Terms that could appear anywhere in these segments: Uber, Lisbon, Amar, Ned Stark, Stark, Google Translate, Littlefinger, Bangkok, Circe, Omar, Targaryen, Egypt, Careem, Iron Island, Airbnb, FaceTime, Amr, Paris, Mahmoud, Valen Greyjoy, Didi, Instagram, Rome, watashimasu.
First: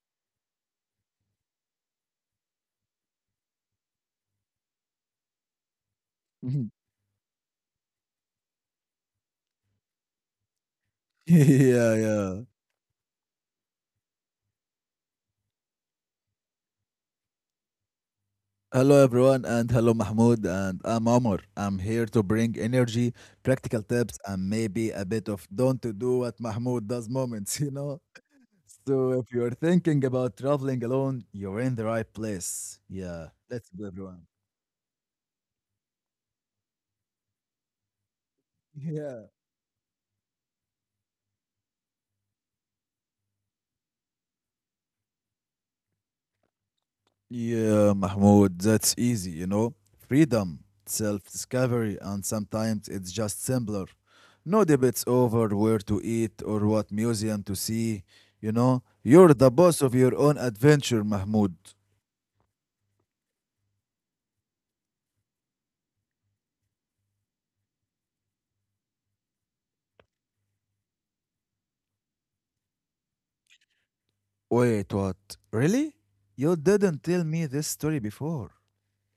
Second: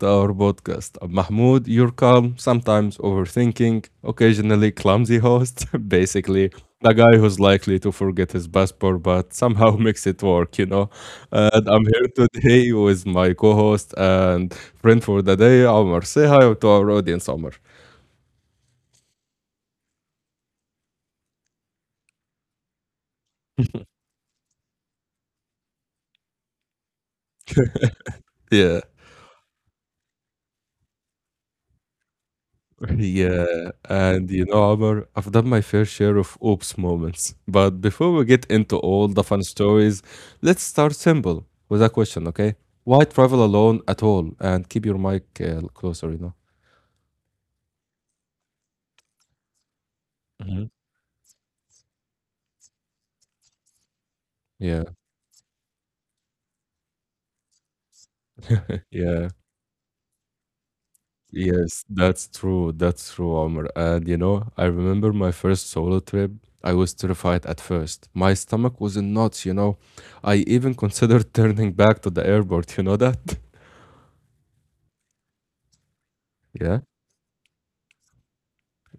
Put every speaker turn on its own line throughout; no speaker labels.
to our podcast. I'm Mahmoud, your calm, sometimes overthinking, occasionally clumsy host, basically
Mhm.
the guy who's likely to forget his passport but somehow makes it work, you know. And I'm
Yeah,
here
yeah.
today with my co host and friend for the day, Omar. Say hi to our audience, Omar.
Hello, everyone, and hello, Mahmoud, and I'm Omar. I'm here to bring energy, practical tips, and maybe a bit of don't do what Mahmoud does moments, you know?
Yeah.
So, if you're thinking about traveling alone, you're in the right place. Yeah, let's go,
Yeah,
everyone.
and you know, Omar, I've done my fair share of oops moments. But before we get into
Yeah.
all the fun stories, let's start simple with a question, okay? Why travel alone at all? And keep your mic closer, you know?
Yeah, Mahmoud, that's easy. Freedom,
Mhm.
self discovery, and sometimes it's just simpler. No debates
Yeah,
over where to eat or what museum to see, you know. You're the
yeah,
boss of your own adventure, Mahmoud.
yes, that's true. That's true, Omar. And you know, I remember my first solo trip. I was terrified at first. My stomach was in knots, you know. I even considered turning back to the airport, you know that?
Wait, what? Really? You
Yeah.
didn't tell me this story before.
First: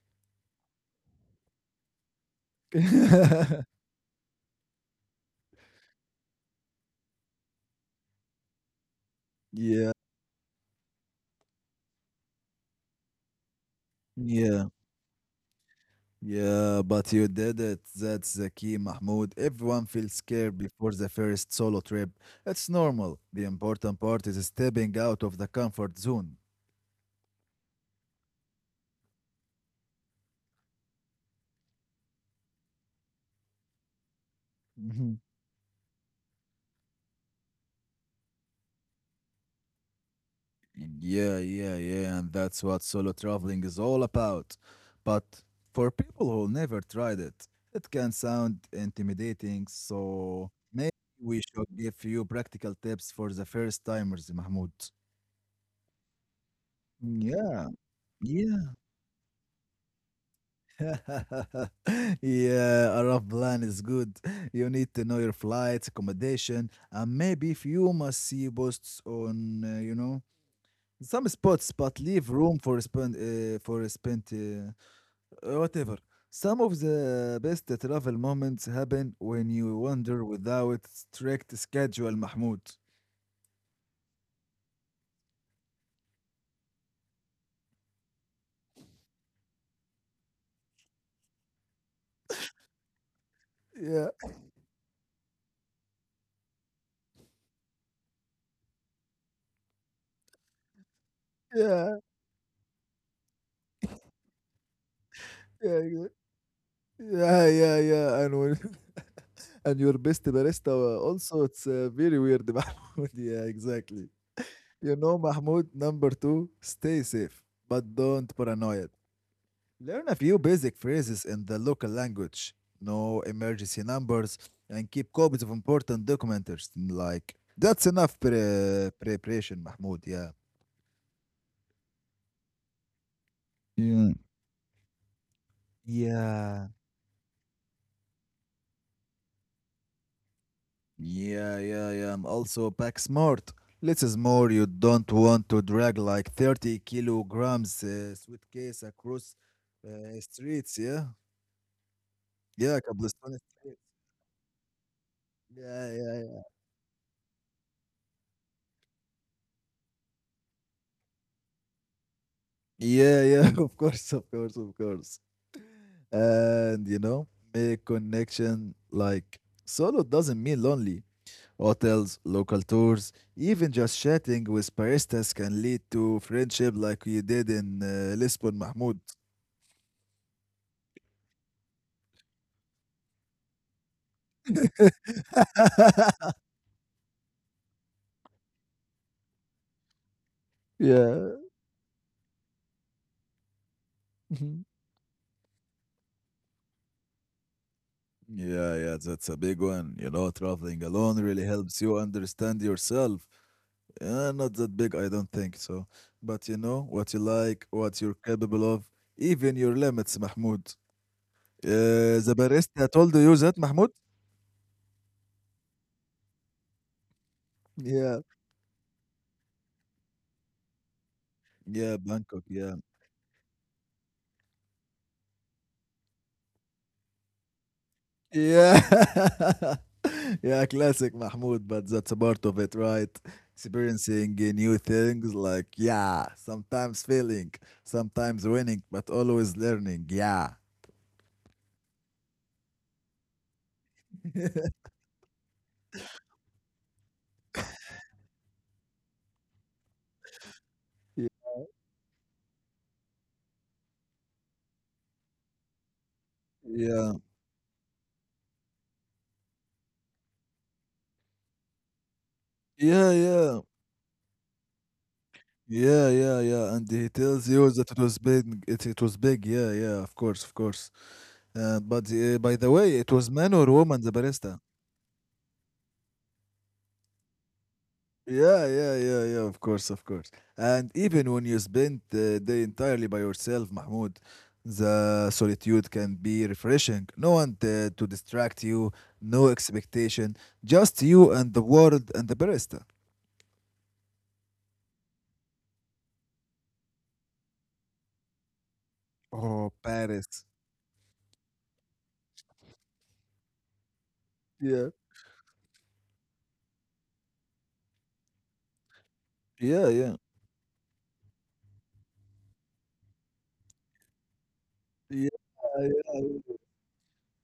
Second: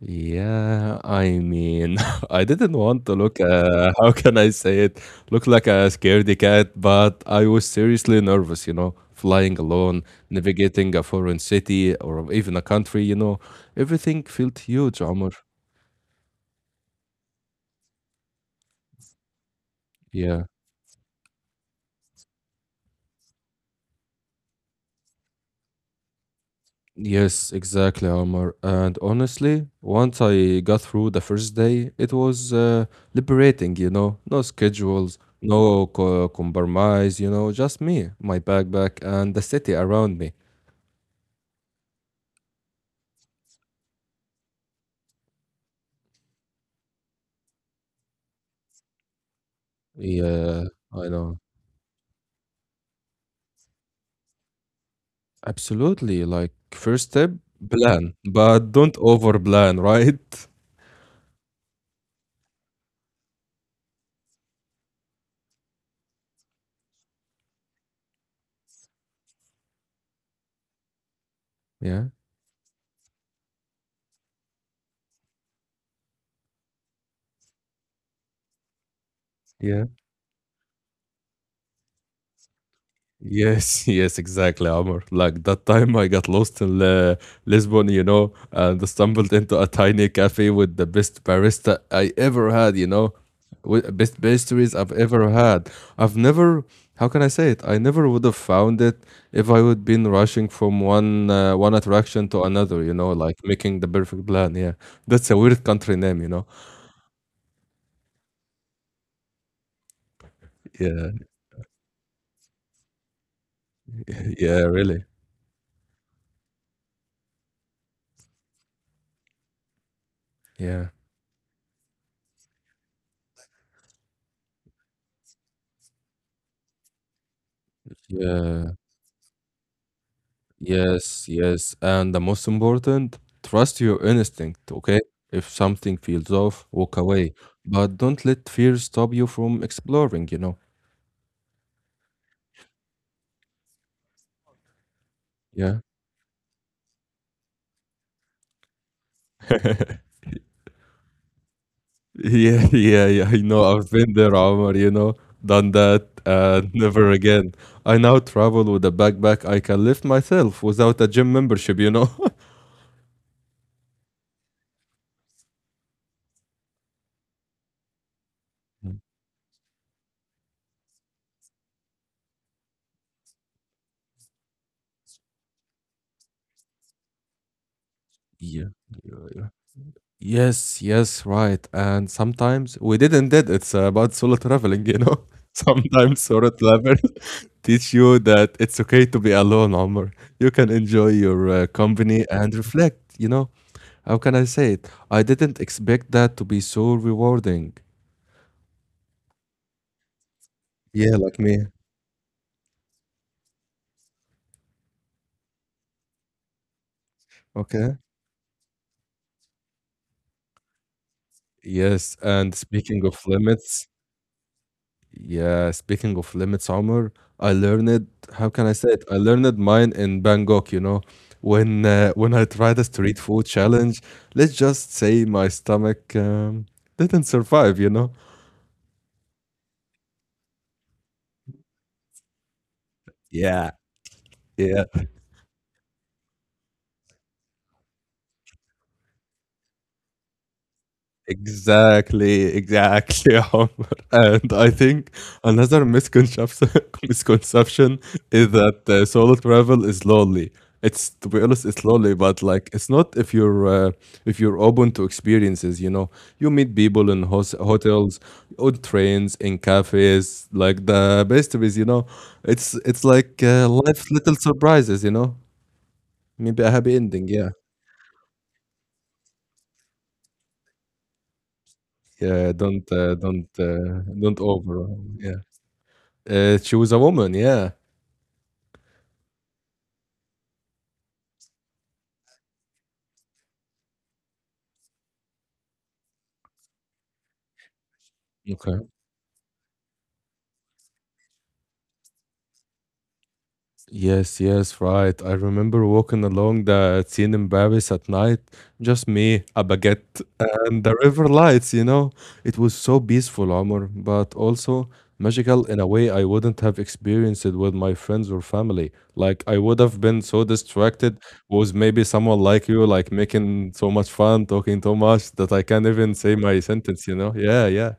Yeah, I mean, I didn't want to look, how can I say it? Look like a scaredy cat, but I was seriously nervous, you know, flying
Yeah,
alone, navigating a foreign city or even a country, you know, everything felt
yeah.
huge, Omar.
Yeah, but you did it. That's the key, Mahmoud. Everyone feels
Yeah.
scared before the first solo trip. It's normal. The important part is stepping out of the comfort zone.
Yes, exactly, Omar. And honestly, once I got through the first day, it was liberating, you know, no
Mhm.
schedules, no co compromise, you know, just me, my backpack, and the city around me.
Yeah, yeah, yeah, and that's what solo traveling is all about. But for people who never tried it, it can sound intimidating, so
Yeah,
maybe
I
we
know.
should give you practical tips for the first timers, Mahmoud.
Absolutely. Like, first step,
Yeah.
plan,
Yeah.
but don't over plan, right?
Yeah, a rough plan is good. You need to know your flights, accommodation, and maybe few must see posts on, some spots, but
Yeah.
leave room for for spent, whatever. Some of the best travel moments happen when
Yeah.
you wander without strict schedule, Mahmoud.
Yes, yes, exactly, Amr. Like that time I got lost in Lisbon, you know, and stumbled into a tiny cafe with the best barista I ever had, you know, with best
Yeah,
pastries I've ever had. I've never, how can I say it? I never would have found it if I would been rushing from one attraction
yeah,
to another, you know, like making the perfect plan. Yeah, that's a weird country name, you
yeah,
know.
yeah, yeah, yeah, yeah. And your best
Yeah,
barista also, it's very weird, Mahmoud. Yeah,
yeah,
exactly.
really.
Mahmoud, number two, stay safe, but don't paranoid. Learn a
Yeah,
few basic phrases in the local language, know emergency numbers, and keep copies of important documents. Like, that's
yeah.
enough preparation, Mahmoud. Yeah.
Yes, yes. And the most important, trust your
Yeah.
instinct, okay? If something feels off, walk
Yeah.
away. But don't let fear stop you from exploring, you know?
Yeah, yeah, yeah. I'm also pack smart. Let's is more you
Yeah.
don't want to drag like 30 kilograms suitcase across streets, yeah?
Yeah, yeah, yeah. I
Yeah,
know. I've been
cobblestone
there,
streets.
Omar, you know, done that,
Yeah,
and never
yeah,
again. I now travel with a backpack I can lift myself without a gym membership, you know?
yeah, yeah, of course, of course, of course. And make
Mm.
connection like solo doesn't mean lonely. Hotels, local tours, even just chatting with baristas can lead to friendship like you did in
Yeah,
Lisbon,
yeah.
Mahmoud.
Yes, yes, right, and sometimes we didn't did it's about solo traveling, you know? Sometimes solo travel teach you that it's okay to be alone, Omar. You can enjoy your
Yeah.
company and reflect, you know? How can I say it?
Mhm.
I didn't expect that to be so rewarding.
Yeah, yeah, that's a big one. You know,
Yeah,
traveling
like me.
alone really helps you understand yourself. Not that big, I don't think so. But you know what you
Okay.
like, what you're capable of, even your limits, Mahmoud.
Yes, and
The
speaking of
barista told
limits.
you that, Mahmoud?
Yeah, speaking of limits, Omar, I learned, how can I
Yeah.
say it? I learned mine in Bangkok, you know, when when I
Yeah,
tried a
Bangkok,
street
yeah.
food challenge, let's just say my stomach didn't survive, you know.
Yeah. Yeah, classic Mahmoud, but that's a part of it, right?
Yeah, yeah.
Experiencing new things like, yeah, sometimes failing, sometimes winning, but always learning. Yeah.
Exactly, exactly, Omar. And I think another misconception misconception is that solo travel is lonely. It's to be honest, it's lonely, but like it's not if you're if you're open to experiences. You know, you meet people in
Yeah,
hotels, on trains, in cafes, like the best is. You know, it's like
yeah,
life's
yeah.
little surprises. You know,
Yeah,
maybe a
yeah,
happy ending.
yeah. And
Yeah,
he tells you that it was big. It was big. Yeah, yeah. Of course, of course.
yeah.
But
Don't
by
uh,
the
don't
way, it was
uh,
man or
don't
woman, the
over.
barista?
Yeah. She was a woman, yeah.
Yeah, yeah, yeah, yeah. Of course, of course. And even when you spend the day entirely by yourself, Mahmoud, the solitude can be refreshing. No one to
Okay.
distract you, no expectation, just you and the world and the barista.
Yes, yes, right. I remember walking along the scene in Paris at night, just me, a baguette,
Oh,
and the
Paris.
river lights, you know. It was so peaceful, Omar, but also
Yeah,
magical in a way I wouldn't have experienced it with my friends or family. Like, I would have been
yeah,
so
yeah,
distracted, was maybe someone like you, like making so much fun, talking so much that I
yeah,
can't even say my sentence,
yeah.
you know? Yeah, yeah,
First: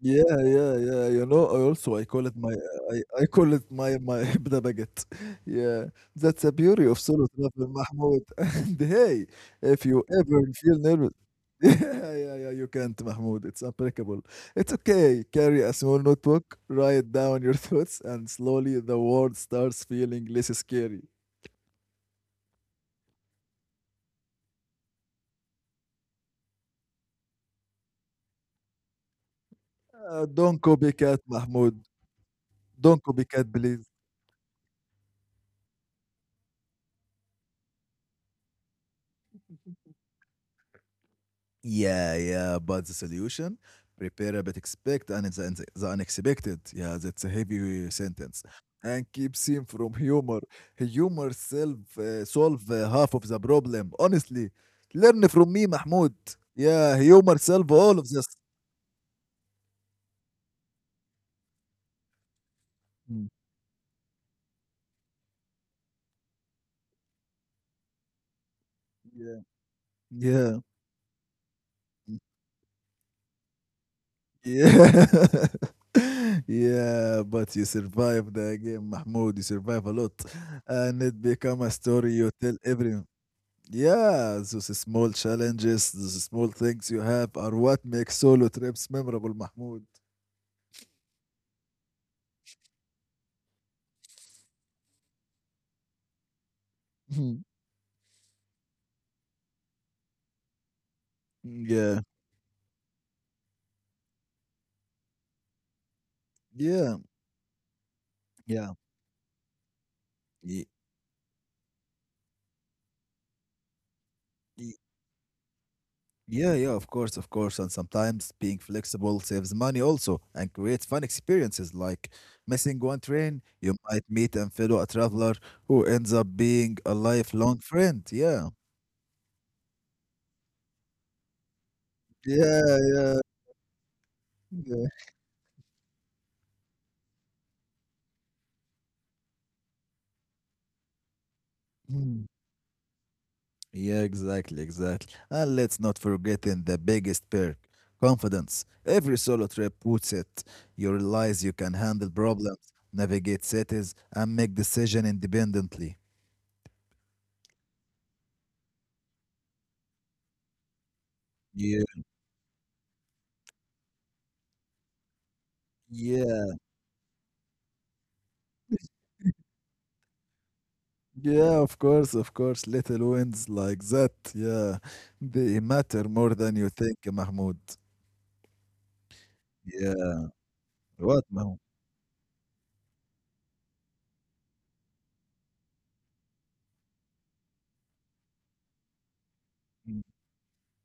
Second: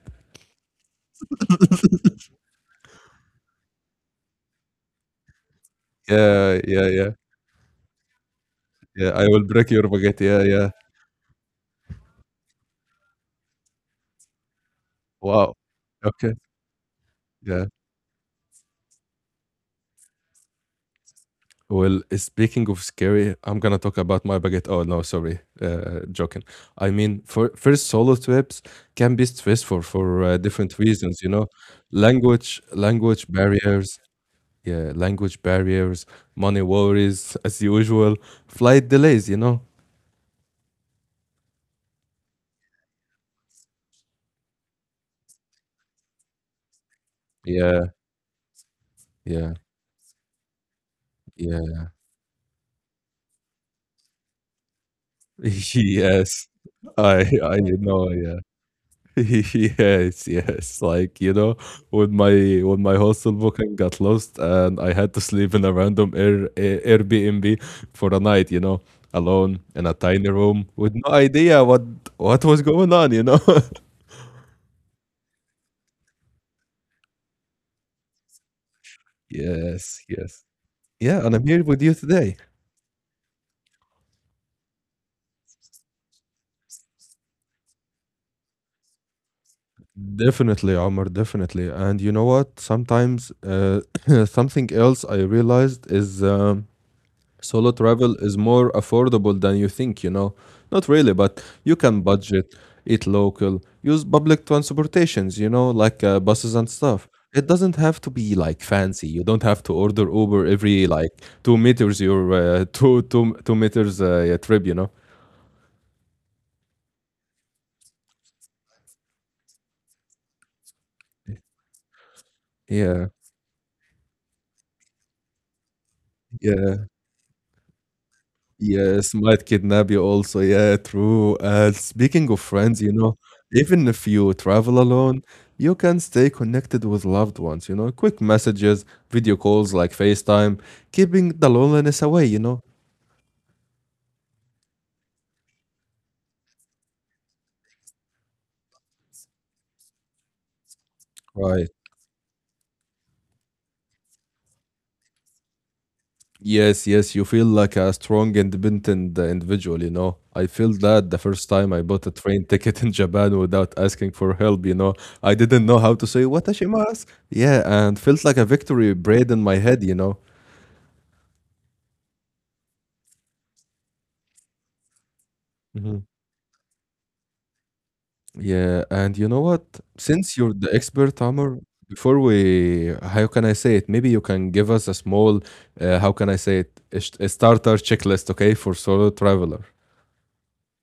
Yeah, yeah, yeah. You know, I call it my Hebda baguette. Yeah, that's the
yeah,
beauty
yeah,
of
yeah.
solo travel, Mahmoud. And
Yeah,
hey,
I will break your
if you
baguette.
ever
Yeah, yeah.
feel nervous, yeah, yeah, yeah, you can't, Mahmoud. It's applicable. It's okay.
Wow.
Carry a small
Okay.
notebook, write down your
Yeah.
thoughts, and slowly the world starts feeling less scary.
Well, speaking of scary, I'm gonna talk about my baguette. Oh no, sorry, joking. I mean, for first solo trips can be stressful for
Don't
different
copycat,
reasons. You know,
Mahmoud. Don't
language
copycat, please.
barriers. Yeah, language barriers, money worries as usual, flight delays. You know.
Yeah, yeah, but the solution prepare but expect and the unexpected. Yeah, that's a heavy
Yeah.
sentence. And keep
Yeah.
seeing from humor. Humor self
Yeah.
solve half of the problem. Honestly, learn from me, Mahmoud.
yes.
Yeah,
I
humor
I
solve all of
know.
this.
Yeah. yes, yes. Like, you know, when my
Mm.
hostel booking got lost and I had to sleep in a random Airbnb for a night, you know,
Yeah,
alone in a tiny
yeah,
room with no idea
mm,
what was going on, you know.
yeah. Yeah, but you survive the game, Mahmoud. You survive a
Yes,
lot,
yes.
and it
Yeah, and I'm
become
here
a
with you
story you
today.
tell everyone. Yeah, those small challenges, those small things you have are what make solo trips memorable, Mahmoud.
Definitely, Omar, definitely. And you know what? Sometimes something else I realized is
Mhm.
solo travel is more affordable than you think, you know. Not really, but you
Yeah,
can budget, eat local, use public transportations, you know, like buses and
yeah,
stuff. It doesn't have to be like
yeah.
fancy. You don't have to order Uber
y-
every like two meters your two meters
y-
trip, you know.
Yeah, yeah, of course, of course. And sometimes being flexible saves money also and creates fun experiences like missing one
Yeah,
train, you might meet and fellow a traveler who ends up being
yeah.
a lifelong friend. Yeah.
Yes, might kidnap you also. Yeah, true. Speaking of
Yeah,
friends, you
yeah.
know, even if you travel
Yeah.
alone, you can stay connected with loved ones, you know, quick messages, video calls like FaceTime, keeping the loneliness
Hmm.
away, you know.
Yeah, exactly, exactly. And let's not forget in the biggest perk, confidence. Every solo trip puts it. You realize you
Right.
can handle problems, navigate cities, and make decision independently.
Yes, yes, you feel like a strong, independent individual, you know. I feel that the first time
Yeah,
I bought a train ticket in Japan without asking for help, you know. I didn't know how to say
yeah,
watashimasu. Yeah, and felt like a victory braid in my head, you know.
yeah. Of course, of course. Little wins like that, yeah, they matter more than you think, Mahmoud.
Yeah, and you know what?
Yeah.
Since you're the expert,
What, Mahmoud?
Amr, before we, how can I say it? Maybe you can give us a small, how can I say it? A, a starter checklist, okay, for solo traveler.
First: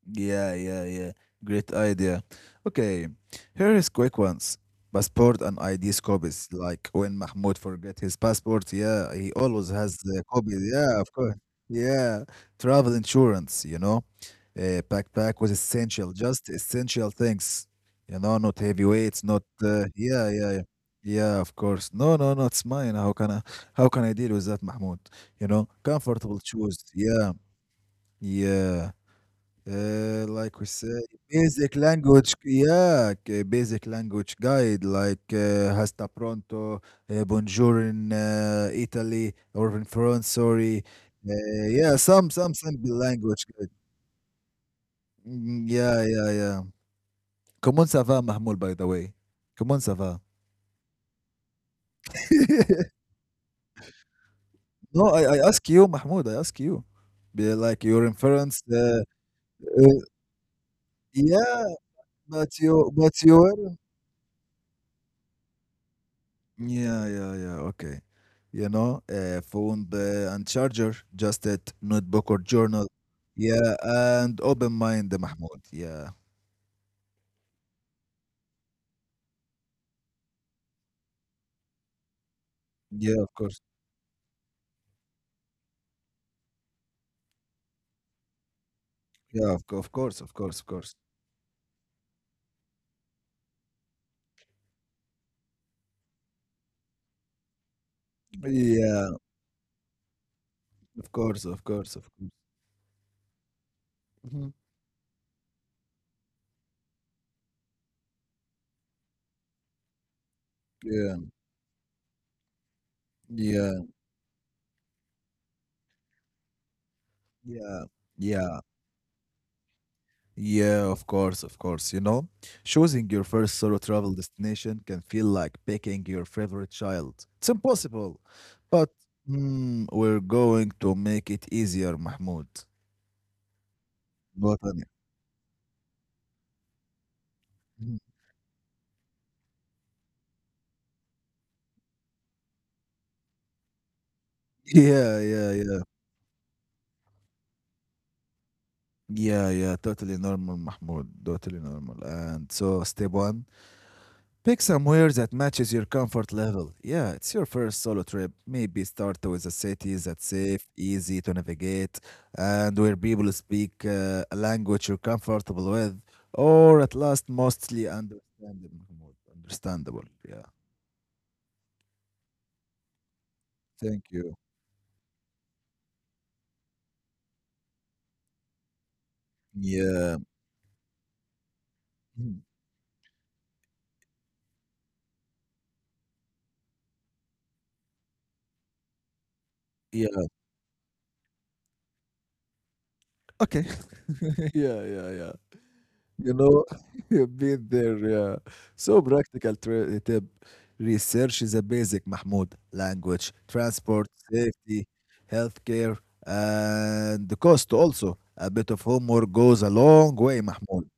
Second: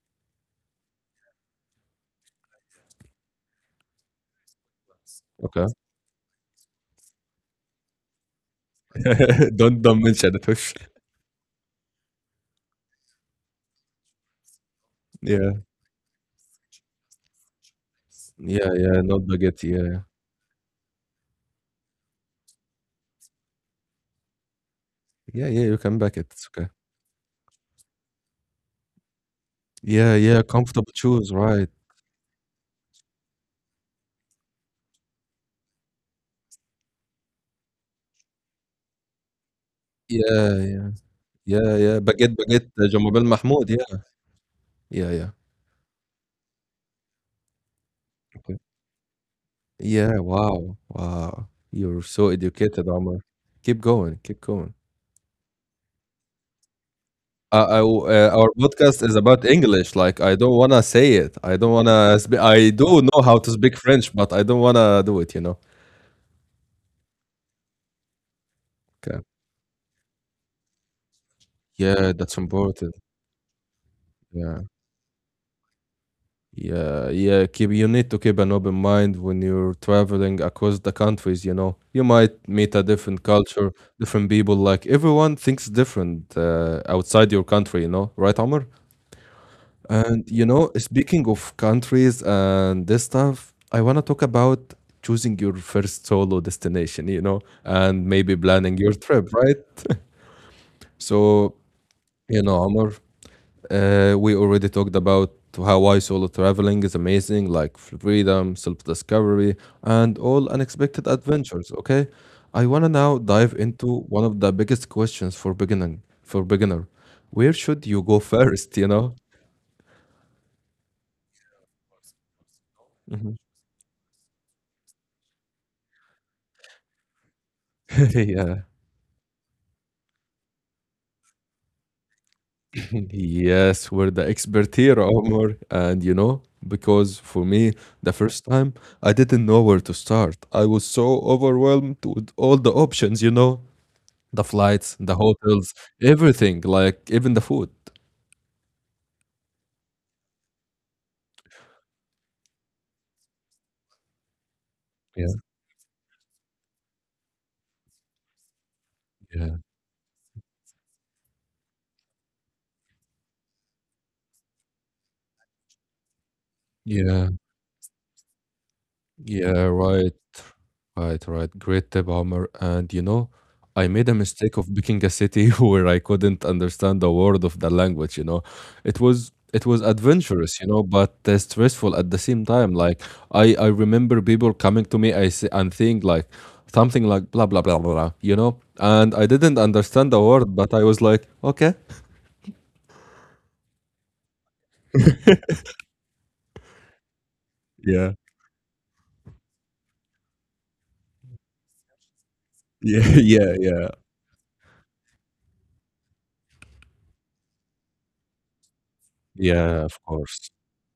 Yeah, yeah, yeah. Great idea. Okay, here is quick ones. Passport and
Okay.
ID copies. Like when Mahmoud forget his passport, yeah, he always
Don't
has
don't
the
mention it.
copy.
Hush.
Yeah, of course. Yeah, travel insurance. Backpack was
Yeah,
essential, just essential things. Not
yeah,
heavy
yeah. Not
weights, not.
baguette. Yeah,
Yeah, yeah, yeah. Yeah, of course. No, no, no. It's mine. How can I deal with that, Mahmoud?
yeah, yeah. You can back it.
Comfortable
It's okay.
shoes. Yeah, yeah.
Yeah, yeah.
Like we say,
Comfortable shoes, right?
basic language, yeah, basic language guide like hasta pronto, bonjour in Italy or in France,
Yeah,
sorry.
yeah, yeah,
Yeah,
yeah.
some
Baguette,
some
baguette.
simple
Jamal
language guide.
Mahmoud. Yeah, yeah, yeah.
Mm, yeah, yeah, yeah. Comment ça va, Mahmoud, by the way? Comment ça
Yeah,
va?
wow, wow. You're so educated, Omar. Keep going, keep going.
No, I ask you, Mahmoud, I ask you. Be like your
Our
inference.
podcast is about
Uh,
English. Like, I don't want to say it. I
yeah,
don't want to spe-
but
I
you,
do
but
know how
you
to
were.
speak French, but I don't want to do it, you know?
Yeah, yeah, yeah. Okay.
Okay.
Phone and charger, just it,
Yeah,
notebook
that's
or journal.
important.
Yeah, and
Yeah.
open mind, Mahmoud. Yeah.
Yeah, yeah. Keep you need to keep an open mind when you're traveling across the countries, you know. You might meet a
Yeah,
different
of course.
culture, different people. Like everyone thinks different outside your country, you know, right, Omar?
Yeah, of course,
And
of
you
course, of
know,
course.
speaking of countries and this stuff, I want to talk about choosing your first solo destination, you know, and maybe planning your
Yeah,
trip, right?
of course,
So,
of course, of course.
you know, Amar, we
Mhm.
already talked about how I solo traveling is amazing, like freedom, self discovery, and all unexpected
Yeah,
adventures. Okay, I wanna now dive
yeah,
into one of the biggest questions for beginning for beginner. Where
yeah,
should you go
yeah.
first? You know?
Yeah, of course, of course. Choosing your
Mhm.
first solo travel destination can feel like picking your favorite child. It's impossible,
yeah.
but we're going to make it easier, Mahmoud.
Yes, we're the
What
expert
an-
here, Omar. And you know, because for me,
Mhm.
the first time, I didn't know where to start. I was so overwhelmed with all the options, you know, the flights, the
Yeah, yeah,
hotels,
yeah.
everything, like even the food.
Yeah, yeah, totally normal, Mahmoud. Totally normal. And so, step one, pick somewhere
Yeah,
that matches your comfort level. Yeah, it's your first solo trip. Maybe start with a
yeah,
city that's safe, easy to navigate, and where people speak a language you're comfortable with, or at least
yeah,
mostly understandable.
yeah,
Understandable.
right.
Yeah.
Right. Great tip, Omar. And you know, I
Thank
made a
you.
mistake of picking a city where I couldn't understand a word of the language, you know. It was
Yeah.
adventurous, you know, but stressful at the
Mm.
same time. Like I remember people coming to me I say, and think like something like blah blah blah blah, blah, you know, and I didn't
Yeah.
understand the word, but I was like, okay.
Okay. Yeah. Yeah. Yeah. You know, you've been there,
Yeah.
yeah. So practical tip. Research is a basic, Mahmoud.
Yeah,
Language,
yeah, yeah.
transport, safety, healthcare, and the cost also. A bit of homework goes a
Yeah, of
long way,
course.
Mahmoud.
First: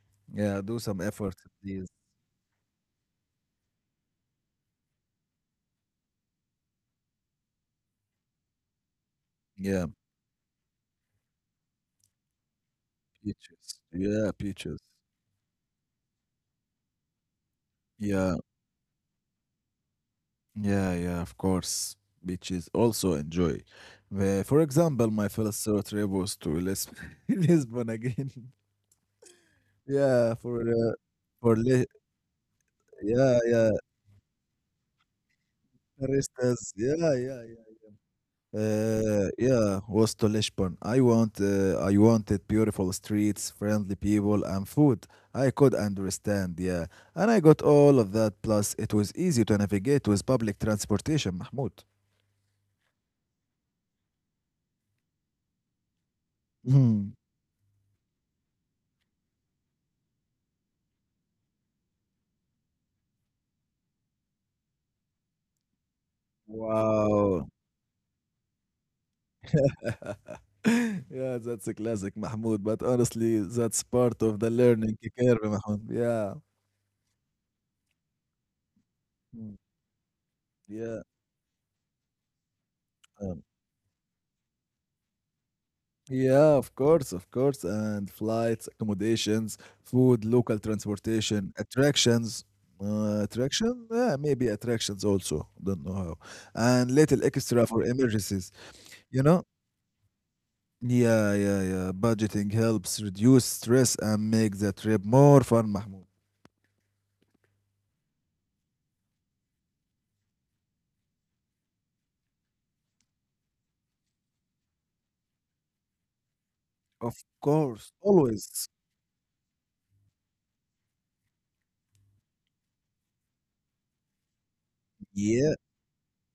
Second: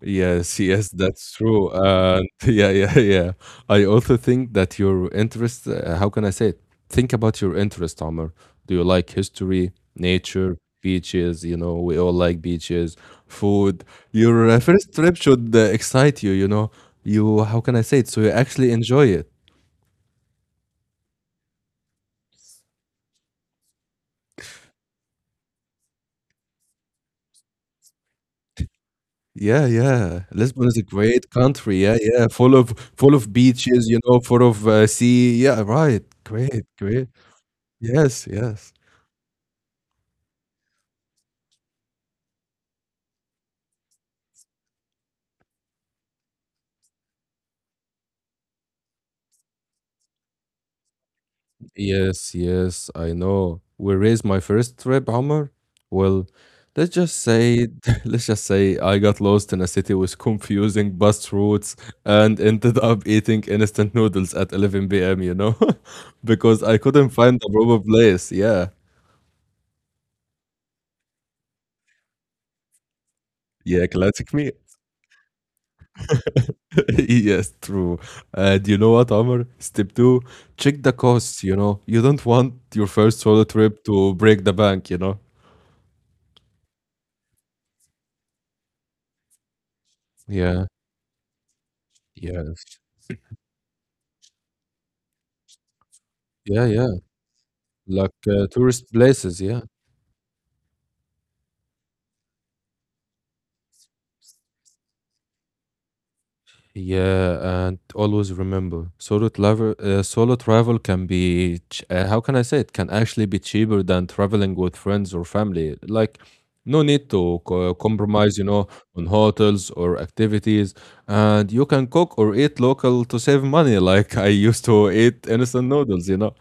Yes,
Yeah, do
yes,
some
that's
effort,
true.
please.
And yeah, yeah, yeah. I also think that your interest, how can I say it? Think about your interest, Omar. Do you like history,
Yeah,
nature, beaches? You know, we all like beaches,
peaches.
food.
Yeah,
Your
peaches.
first trip should excite you, you know. You, how can I say it? So you
Yeah,
actually enjoy it.
yeah, yeah, of course. Beaches also enjoy. For example, my first solo trip was to Lisbon again.
Yeah, yeah.
Yeah,
Lisbon is a great
for
country.
li-
Yeah, yeah. Full of
yeah, yeah,
beaches, you know, full of sea. Yeah, right.
baristas,
Great,
yeah,
great.
yeah, yeah.
Yes, yes.
Yeah, was to Lishbon. I wanted beautiful streets, friendly people, and food. I could understand, yeah, and I got all of that. Plus, it was easy to navigate with public transportation, Mahmoud.
Yes, yes, I know. We raised my first trip, Omar. Well, let's
Mhm.
just say, let's just say I got lost in a city with confusing bus routes and ended up eating instant noodles at 11 p.m., you know, because I couldn't find the
Wow.
proper place. Yeah,
Yeah, that's a classic, Mahmoud. But honestly,
yeah,
that's part
classic
of
me.
the learning curve, Mahmoud. Yeah,
Yes, true. And you know what, Omar?
mm,
Step two, check the
yeah.
costs, you know. You don't want your first
Uh,
solo trip to break the bank, you know.
Yeah, of course, of course. And flights, accommodations, food, local
Yeah,
transportation,
yeah,
attractions. Attraction? Yeah, maybe attractions also. Don't know how.
yeah, yeah.
And little extra for
Like
emergencies,
tourist
you
places,
know?
yeah.
Yeah, yeah, yeah. Budgeting helps reduce stress and make the trip more fun, Mahmoud.
Yeah, and always remember, solo travel can be, how can I say it, can actually be cheaper than traveling with friends or family. Like, no need
Of
to
course,
compromise, you know,
always.
on hotels or activities. And you can cook or eat local to save money, like I used to eat
Yeah.
instant noodles,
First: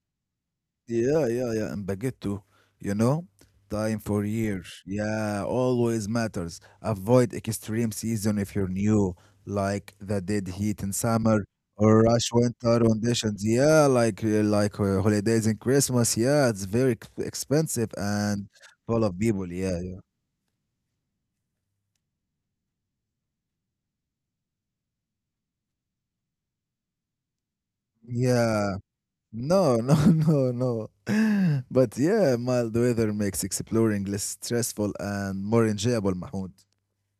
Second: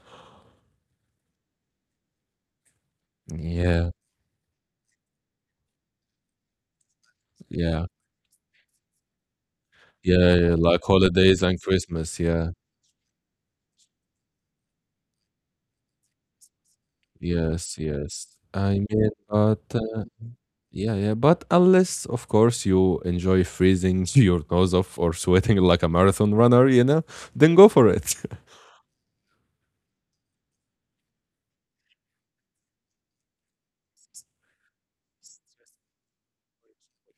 Yeah, yeah, yeah, and baguette you know?
Yeah,
Time for years. Yeah, always matters. Avoid
yeah,
extreme season if you're new, like the
yeah,
dead
yeah, like
heat in
holidays
summer
and
or
Christmas.
rush
Yeah,
winter conditions. Yeah, like holidays and Christmas. Yeah, it's very
yes,
expensive
yes.
and
I
full
mean,
of people.
but
Yeah, yeah.
yeah, yeah, but unless, of course, you enjoy freezing your nose off or sweating like a marathon runner, then go for it.
Yeah. No, no, no, no. But yeah, mild weather makes exploring less stressful and more enjoyable, Mahmoud.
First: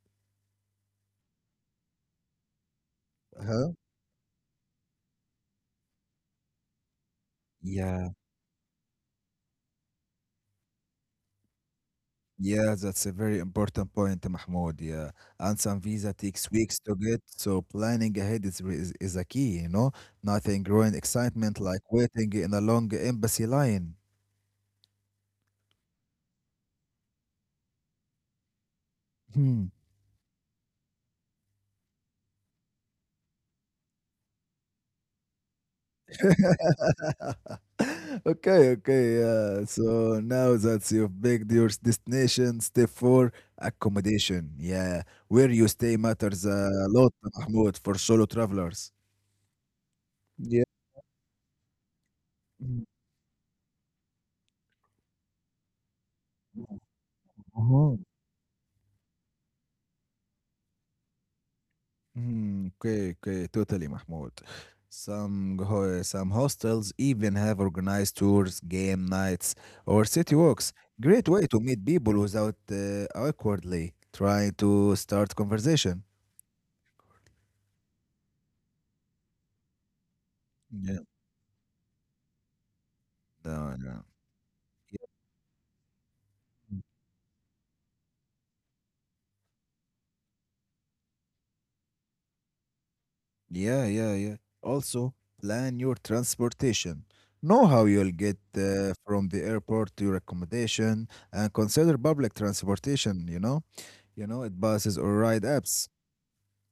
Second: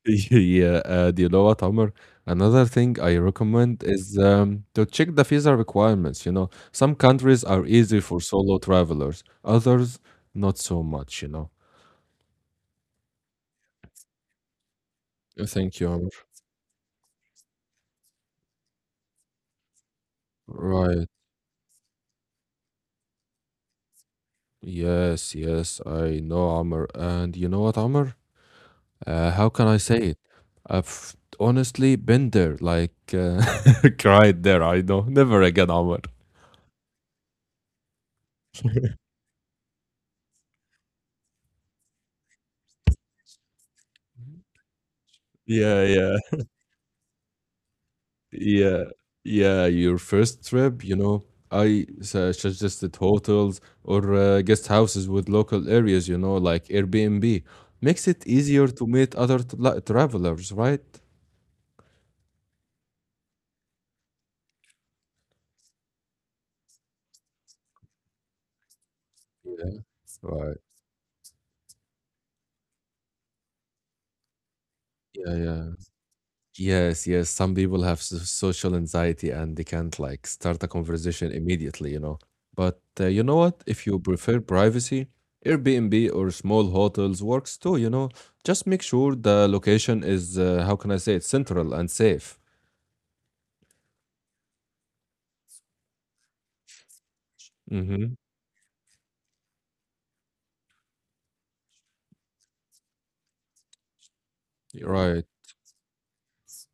yeah, do you know what, Omar? Another thing I
Huh?
recommend is to check the visa requirements. You know, some countries are easy
Yeah,
for solo travelers, others not so much, you know.
yeah, that's a very important point, Mahmoud. Yeah, and
Thank
some
you, Amr.
visa takes weeks to get, so planning ahead is a key. Nothing growing
Right.
excitement like waiting in a long embassy line.
Yes, yes, I know, Amr. And you know what, Amr? How
Hmm.
can I say it? I've honestly been there, cried there. I know never again, Omar.
Okay, okay, yeah. So now that you've picked your destination, step four, accommodation. Yeah, where you
Yeah,
stay
yeah,
matters a lot, Mahmoud, for solo
yeah,
travelers.
yeah. Your first
Yeah.
trip, you know, suggested hotels or guest houses with local areas, you know, like Airbnb. Makes
Mhm.
it easier to meet other travelers, right?
Mm, okay, okay, totally, Mahmoud. Some hostels even have organized tours, game nights, or city
Right.
walks. Great way to meet people without awkwardly trying to
Yeah,
start
yeah.
conversation.
Yes, yes. Some people have social anxiety and they can't like start a
Yeah.
conversation immediately, you know. But you know what?
No,
If you
no.
prefer privacy, Airbnb or small hotels works too, you know. Just make sure the location is, how can I say it, central and safe.
Yeah, yeah, yeah. Also, plan your transportation. Know how you'll
Mm-hmm.
get from the airport to your accommodation and consider public transportation, it buses or
Right.
ride apps,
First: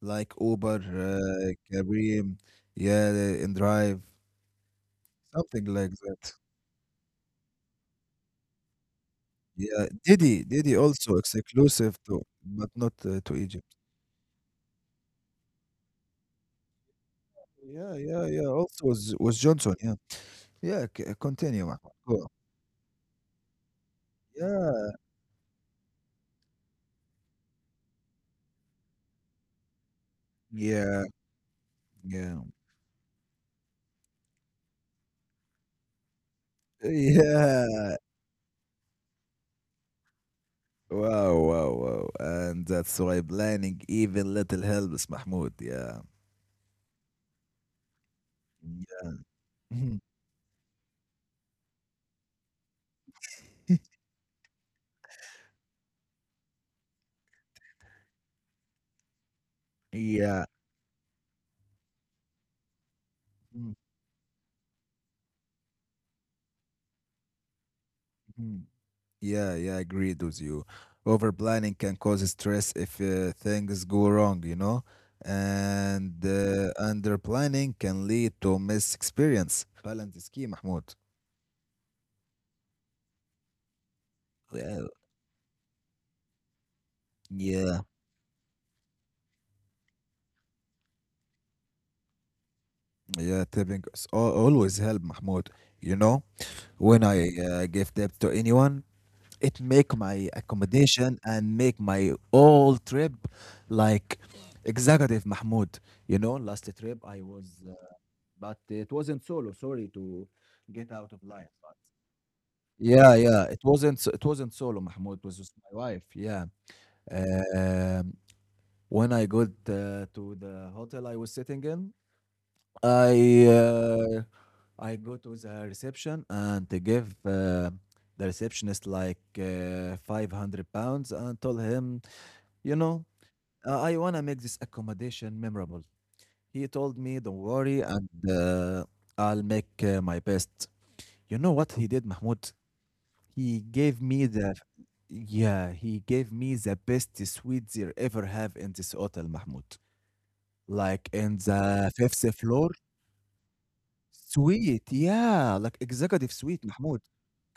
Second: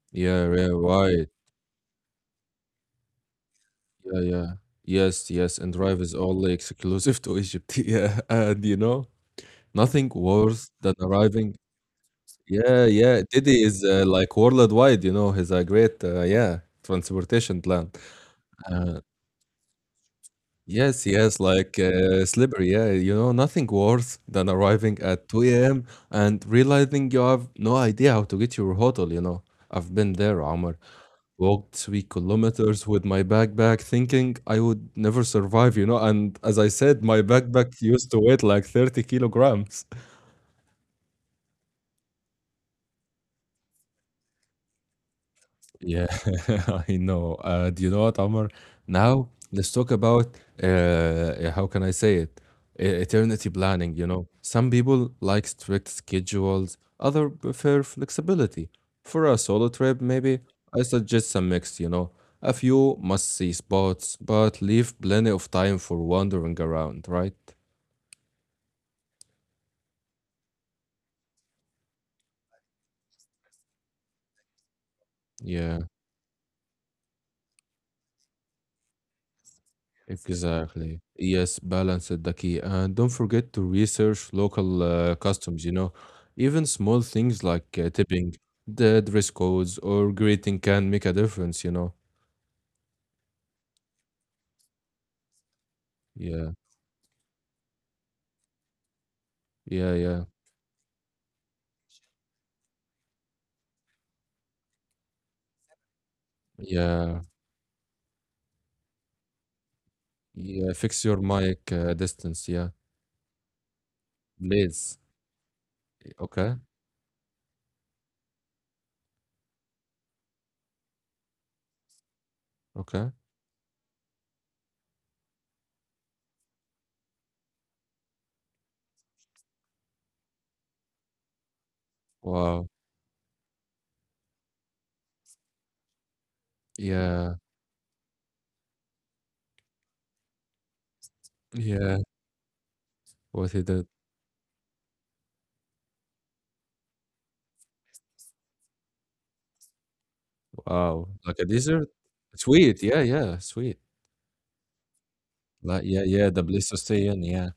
like
Yeah, yeah,
Uber,
right.
Careem, yeah, and Drive,
Yeah, yeah. Yes, yes.
something
And
like
drive is
that.
only exclusive to Egypt. Yeah. And you know,
Yeah,
nothing
Didi,
worse
Didi
than
also
arriving.
exclusive to, but
Yeah,
not
yeah.
to
Didi
Egypt.
is, like, worldwide, you know, he's a great, yeah, transportation plan.
Yeah, yeah, yeah. Also
Uh,
was Johnson. Yeah, yeah.
yes, yes,
Continue,
like,
Ahmed. Go on.
slippery, yeah, you know, nothing worse than
Yeah,
arriving at 2 AM and realizing you have no idea how to get your hotel, you know. I've been there, Omar.
yeah,
Walked 3
yeah,
kilometers with my backpack thinking I would never survive, you know, and as I said, my backpack
yeah.
used to weigh like 30 kilograms.
Wow, wow, wow. And that's why planning even little helps, Mahmoud. Yeah,
Yeah, I know. Do you know what, Omar?
yeah,
Now let's talk about how can I say it? Eternity planning, you know. Some people like strict schedules, other prefer flexibility. For a solo trip, maybe
yeah.
I suggest some mix, you know. A few must-see spots, but leave plenty of time for wandering around, right?
Yeah, yeah, agreed with you. Over planning can cause stress if things go wrong, you know,
Yeah.
and under planning can lead to missed experience. Balance is key, Mahmoud.
Exactly. Yes, balance is the key. And don't forget to research local
Yeah,
customs, you know. Even small things like
yeah,
tipping, the dress codes, or greeting can make a difference, you know.
yeah, tipping is always help, Mahmoud. You know,
Yeah,
when I give tip to anyone, it
yeah,
make
yeah,
my accommodation and make my whole trip like executive, Mahmoud. You know, last trip
yeah,
I was but it wasn't solo. Sorry to
yeah.
get
Fix
out
your
of line.
mic
But
distance, yeah.
yeah, yeah. It wasn't solo,
Please.
Mahmoud. It was with my wife. Yeah.
Okay,
Um, when I got to the hotel I was sitting in,
okay.
I uh, I go to the reception and they give the receptionist like 500 pounds and told him,
Wow.
you know, I want to make this accommodation memorable. He told me,
Yeah,
don't worry, and I'll make my best. You know what he
yeah.
did, Mahmoud?
What
He
he did.
gave me the, yeah, he gave me the best suite there ever have in this hotel, Mahmoud. Like
Wow.
in
Like a dessert?
the fifth floor.
Sweet. Yeah, yeah, sweet.
Suite, yeah, like
Like, yeah, yeah.
executive
The
suite,
place to
Mahmoud.
stay in. Yeah,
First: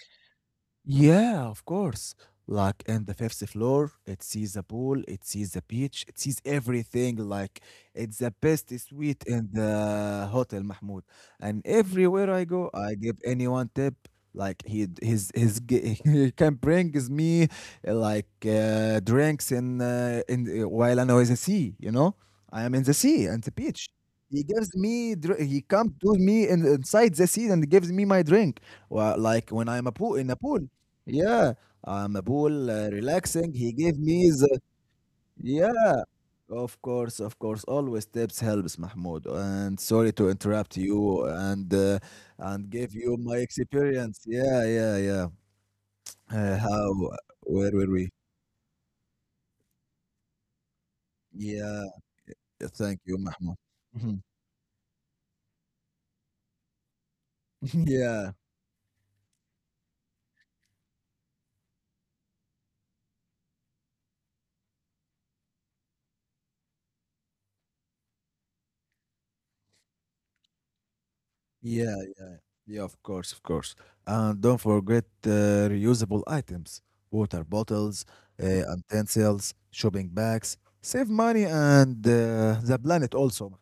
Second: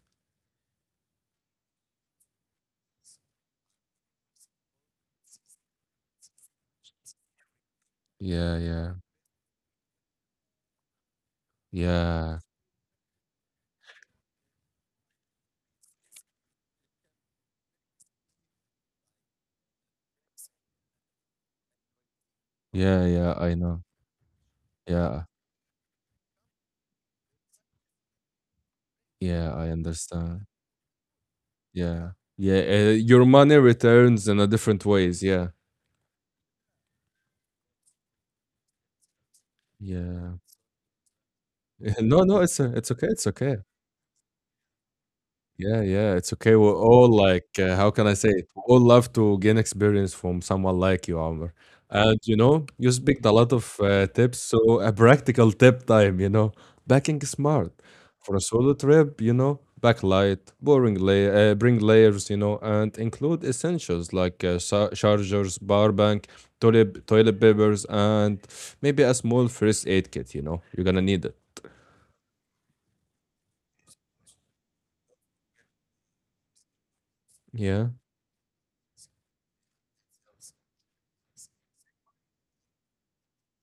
Yeah, of course. Like in the fifth floor, it sees the pool, it sees the beach, it sees everything. Like it's the
yeah,
best
yeah,
suite in the hotel, Mahmoud. And everywhere
yeah.
I go, I give anyone tip. Like he his g- he can bring is me like drinks in while I know is the sea. You know, I am in the
Yeah,
sea
yeah,
and the
I know.
beach.
Yeah,
He comes to inside the sea and gives me my drink. Well, like
yeah, I
when I'm a pool in a
understand.
pool. Yeah,
Yeah,
I'm a
yeah.
bull,
Your
relaxing.
money
He gave me
returns in a
the.
different ways. Yeah,
Yeah, of course, of course. Always tips helps, Mahmoud. And sorry to
yeah.
interrupt you and
No, no,
and
it's
give
okay.
you
It's
my
okay.
experience. Yeah, yeah, yeah.
Yeah, yeah, it's okay. We're all
How?
like,
Where
how
were
can
we?
I say it? We all love to gain experience from someone like you, Amr.
Yeah,
And you know, you
thank you,
speak a lot
Mahmoud.
of
Mhm.
tips. So a practical tip time, you know, backing smart
Yeah.
for a solo trip. You know, backlight, bring layers, you know, and include essentials like chargers, power bank, toilet papers, and maybe a small first aid kit. You know, you're gonna need it.
Yeah, yeah, yeah, of course, of course. And don't forget reusable items, water
Yeah.
bottles, utensils, shopping bags. Save money and the planet also.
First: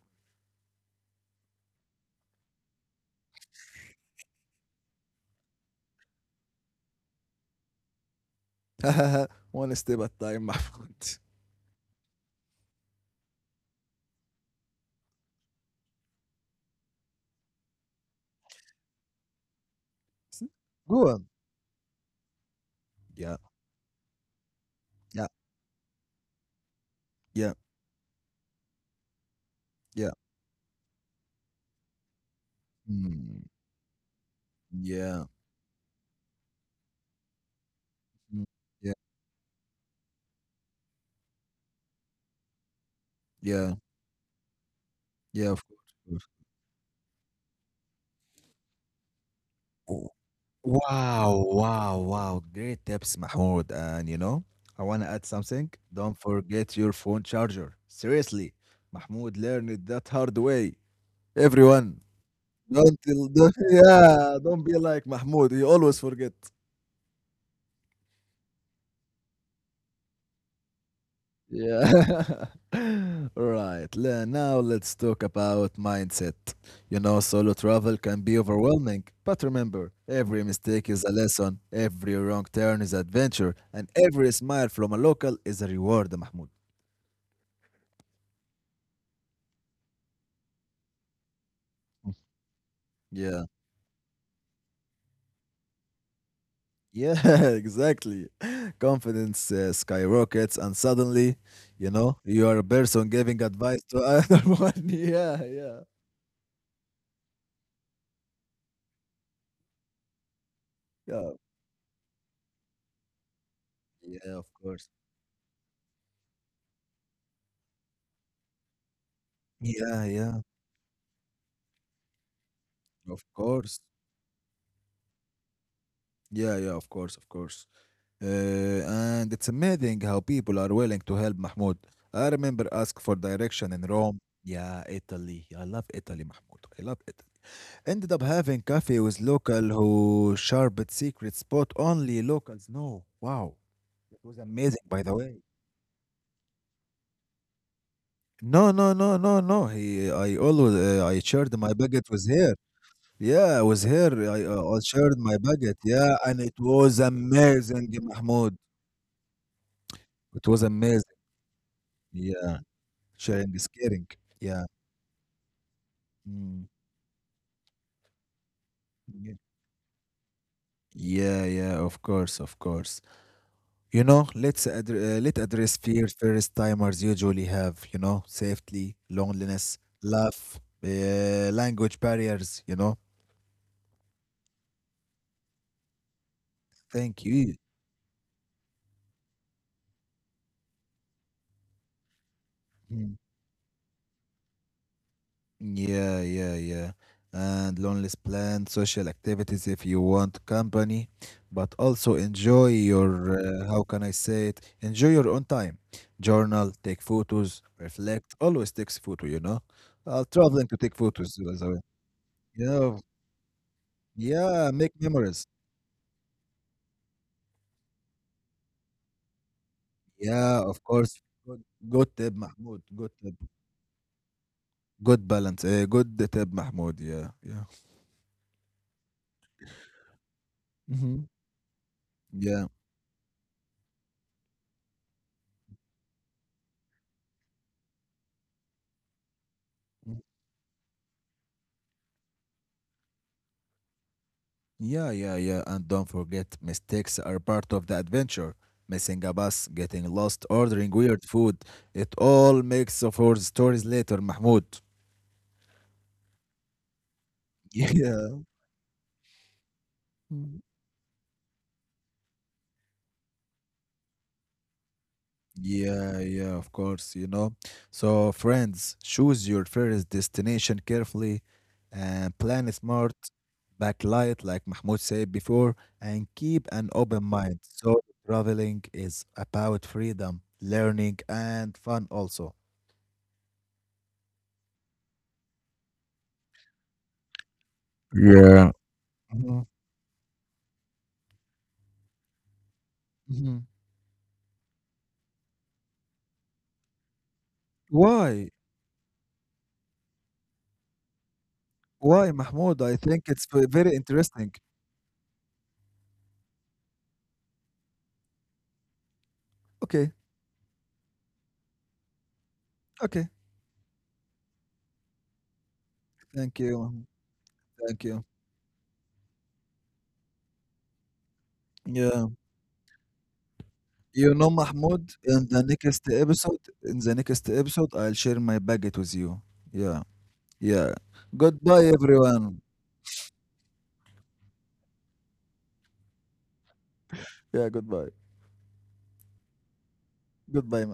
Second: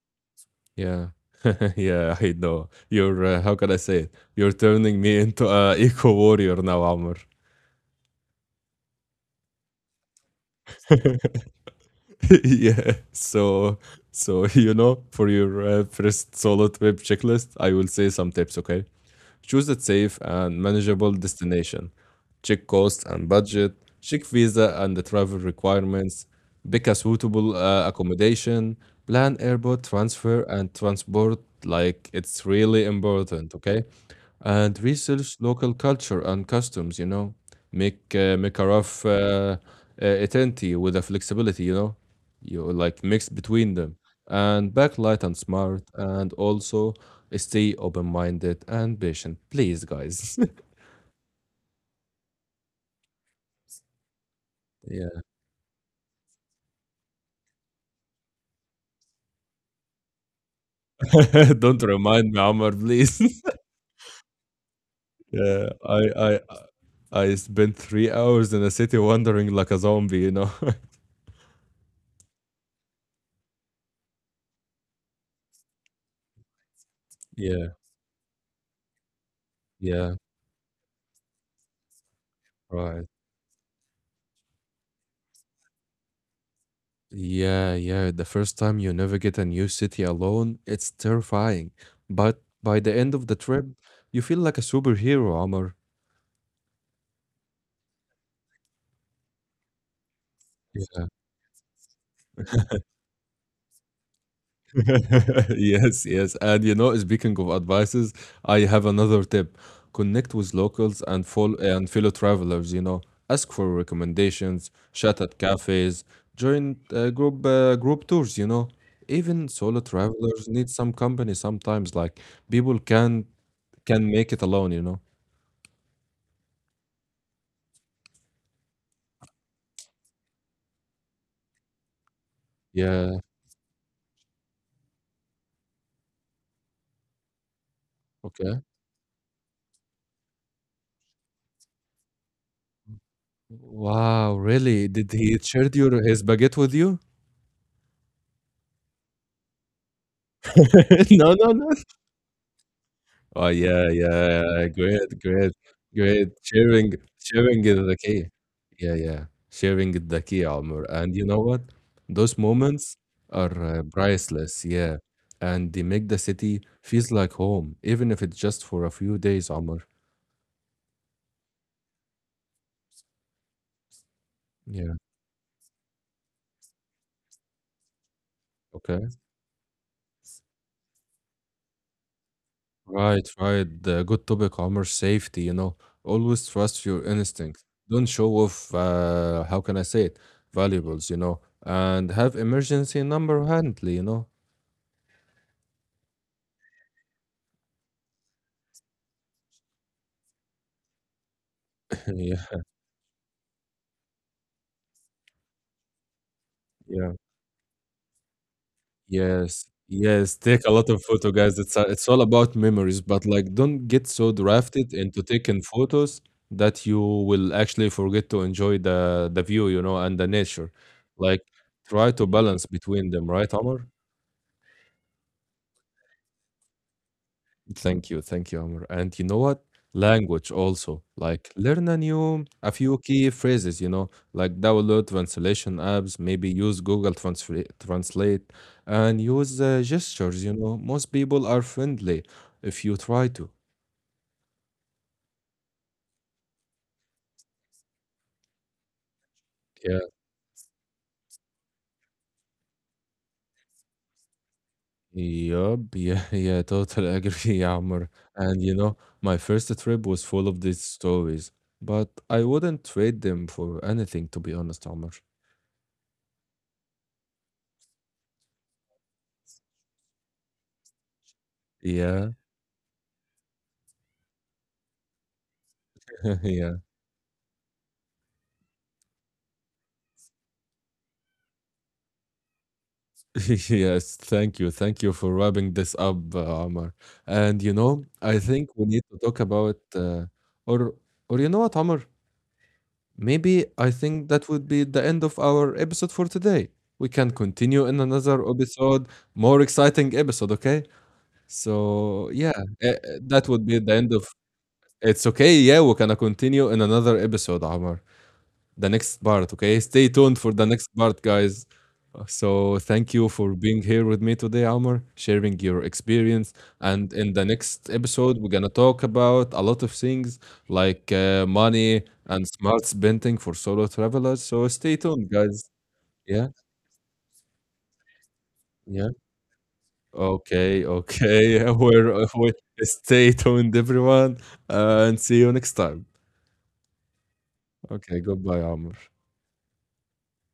Yeah. Yeah, I know. You're, how can I say it? You're turning me into a eco warrior now, Amr.
One step at a time, Mahmoud.
Yeah. So, you know, for your first solid web checklist, I will say some tips, okay? Choose a safe and
Go
manageable
on.
destination. Check cost and
Yeah,
budget. Check visa and the
yeah,
travel requirements. Pick a
yeah,
suitable accommodation. Plan airport
yeah.
transfer and transport like it's really
Mm,
important, okay? And
yeah,
research local culture and customs, you know? Make,
mm,
make a
yeah,
rough itinerary with a flexibility, you know? You like mix
yeah,
between them and backlight and
yeah, of
smart
course, of
and also stay open-minded and patient, please,
course.
guys.
Wow, wow, wow. Great tips, Mahmoud. And you know, I want to add
Yeah.
something. Don't forget your phone charger. Seriously, Mahmoud learned it that hard way.
Don't
Everyone,
remind me, Amar,
don't,
please.
don't, yeah, don't be like Mahmoud. He
yeah
always
I,
forget.
I i I spent 3 hours in a city wandering like a zombie, you know.
Yeah. All right. Now let's talk about mindset. You know, solo
Yeah,
travel can be overwhelming, but remember,
yeah,
every mistake is a lesson, every wrong turn is
right.
adventure, and every smile from a local is a reward, Mahmoud.
Yeah, yeah, the first time you navigate a new city alone it's terrifying,
Mm.
but by the end of the
Yeah.
trip you feel like a superhero, Amar.
Yeah, exactly. Confidence skyrockets, and suddenly, you know, you are a person giving advice to another one. Yeah, yeah,
Yes, yes. And you know, speaking of advices, I have another tip. Connect with locals and
yeah.
follow and fellow travelers, you know. Ask for
Yeah, of
recommendations,
course.
chat at cafes, join group tours, you know. Even solo
Yeah, yeah,
travelers need some company sometimes, like people
of course.
can make it alone, you know.
Yeah, yeah, of course, of course. And it's amazing how people are willing to help Mahmoud. I remember ask for
Yeah,
direction in Rome. Yeah, Italy. I love Italy, Mahmoud. I love Italy. Ended up having
okay.
coffee with local who sharpened secret spot only locals know. Wow, it was
Wow,
amazing,
really?
by the
Did he
way.
share your his baguette with you?
No, no, no, no, no. I always, I
no, no,
shared
no.
my baguette with her.
Oh
Yeah, with
yeah,
her,
yeah, yeah!
I
Great,
shared my
great,
baguette. Yeah,
great.
and it
Sharing,
was
sharing is
amazing,
the key.
Mahmoud.
Yeah, yeah, sharing is the key,
It was
Omar. And
amazing.
you know what? Those
Yeah,
moments are
sharing is caring.
priceless.
Yeah.
Yeah, and they make the city
Mm.
feels like home, even if it's just for a few
Yeah,
days, Omar.
yeah, yeah, of course, of course. You know,
Yeah.
let address fears first timers usually have, you know, safety,
Okay.
loneliness, love, language barriers, you know.
Right, right. The good topic, Omar. Safety. You know, always trust your
Thank you.
instinct. Don't show off. How can I say it? Valuables. You know, and have emergency
Hmm.
number handy. You
Yeah, yeah, yeah. And Lonely's planned social activities if you want company, but also
know.
enjoy how can I say it? Enjoy your own time. Journal, take
Yeah.
photos, reflect. Always takes photo, you know.
Yes. Yes, take
Traveling
a
to
lot
take
of photo,
photos, by
guys.
the
It's
way.
a, it's all about
You
memories, but like don't get so
yeah, make
drafted into
memories.
taking photos that you will actually forget to enjoy the view, you know, and the
Yeah,
nature.
of course.
Like
Good,
try
good
to
tip,
balance
Mahmoud.
between
Good
them,
tip.
right, Omar?
Good balance. Good tip, Mahmoud. Yeah, yeah.
Thank you, Amr. And you know what? Language also.
Hmm.
Like learn a new
Yeah.
a few key phrases, you know, like download translation apps, maybe use Google Transfer Translate and use gestures, you know. Most people are friendly if you try to.
Yeah, yeah, yeah. And don't forget, mistakes are part of the adventure. Missing a bus,
Yeah.
getting lost, ordering weird food. It all makes for stories later, Mahmoud.
Yup. Yeah, yeah, totally agree, Amr.
Yeah.
And you know, my first trip was full
Mm.
of these stories, but I wouldn't trade them for anything, to be honest, Amr.
Yeah, yeah, of course, you know. So, friends, choose your first destination carefully
Yeah.
and plan smart, backlight, like Mahmoud said before, and keep
yeah.
an open mind. So, traveling is about freedom, learning, and fun also.
Yes, thank you. Thank you for wrapping this up, Omar. And you know, I think
Yeah.
we need to talk
Mhm,
about, or or you know what, Omar?
mhm.
Maybe I think that would be the end of our episode for today. We can continue in another
Why?
episode, more exciting episode, okay? So
Why,
yeah,
Mahmoud? I think
that
it's
would
ve
be the
very
end of.
interesting.
It's okay. Yeah, we're gonna continue in another episode, Omar, the next part, okay? Stay
Okay,
tuned for the next part, guys. So, thank
okay.
you for being here with me today, Amr, sharing your experience.
Thank you, Mahmoud.
And in the next
Thank you.
episode, we're going to talk about a lot of things like money
Yeah.
and smart spending for solo
You
travelers.
know,
So, stay
Mahmoud,
tuned, guys. Yeah,
in the next episode, I'll share my baguette
yeah.
with you. Yeah,
Okay,
yeah.
okay.
Goodbye,
We
everyone.
stay tuned, everyone, and see you next time.
Yeah, goodbye.
Okay, goodbye, Amr.
Goodbye,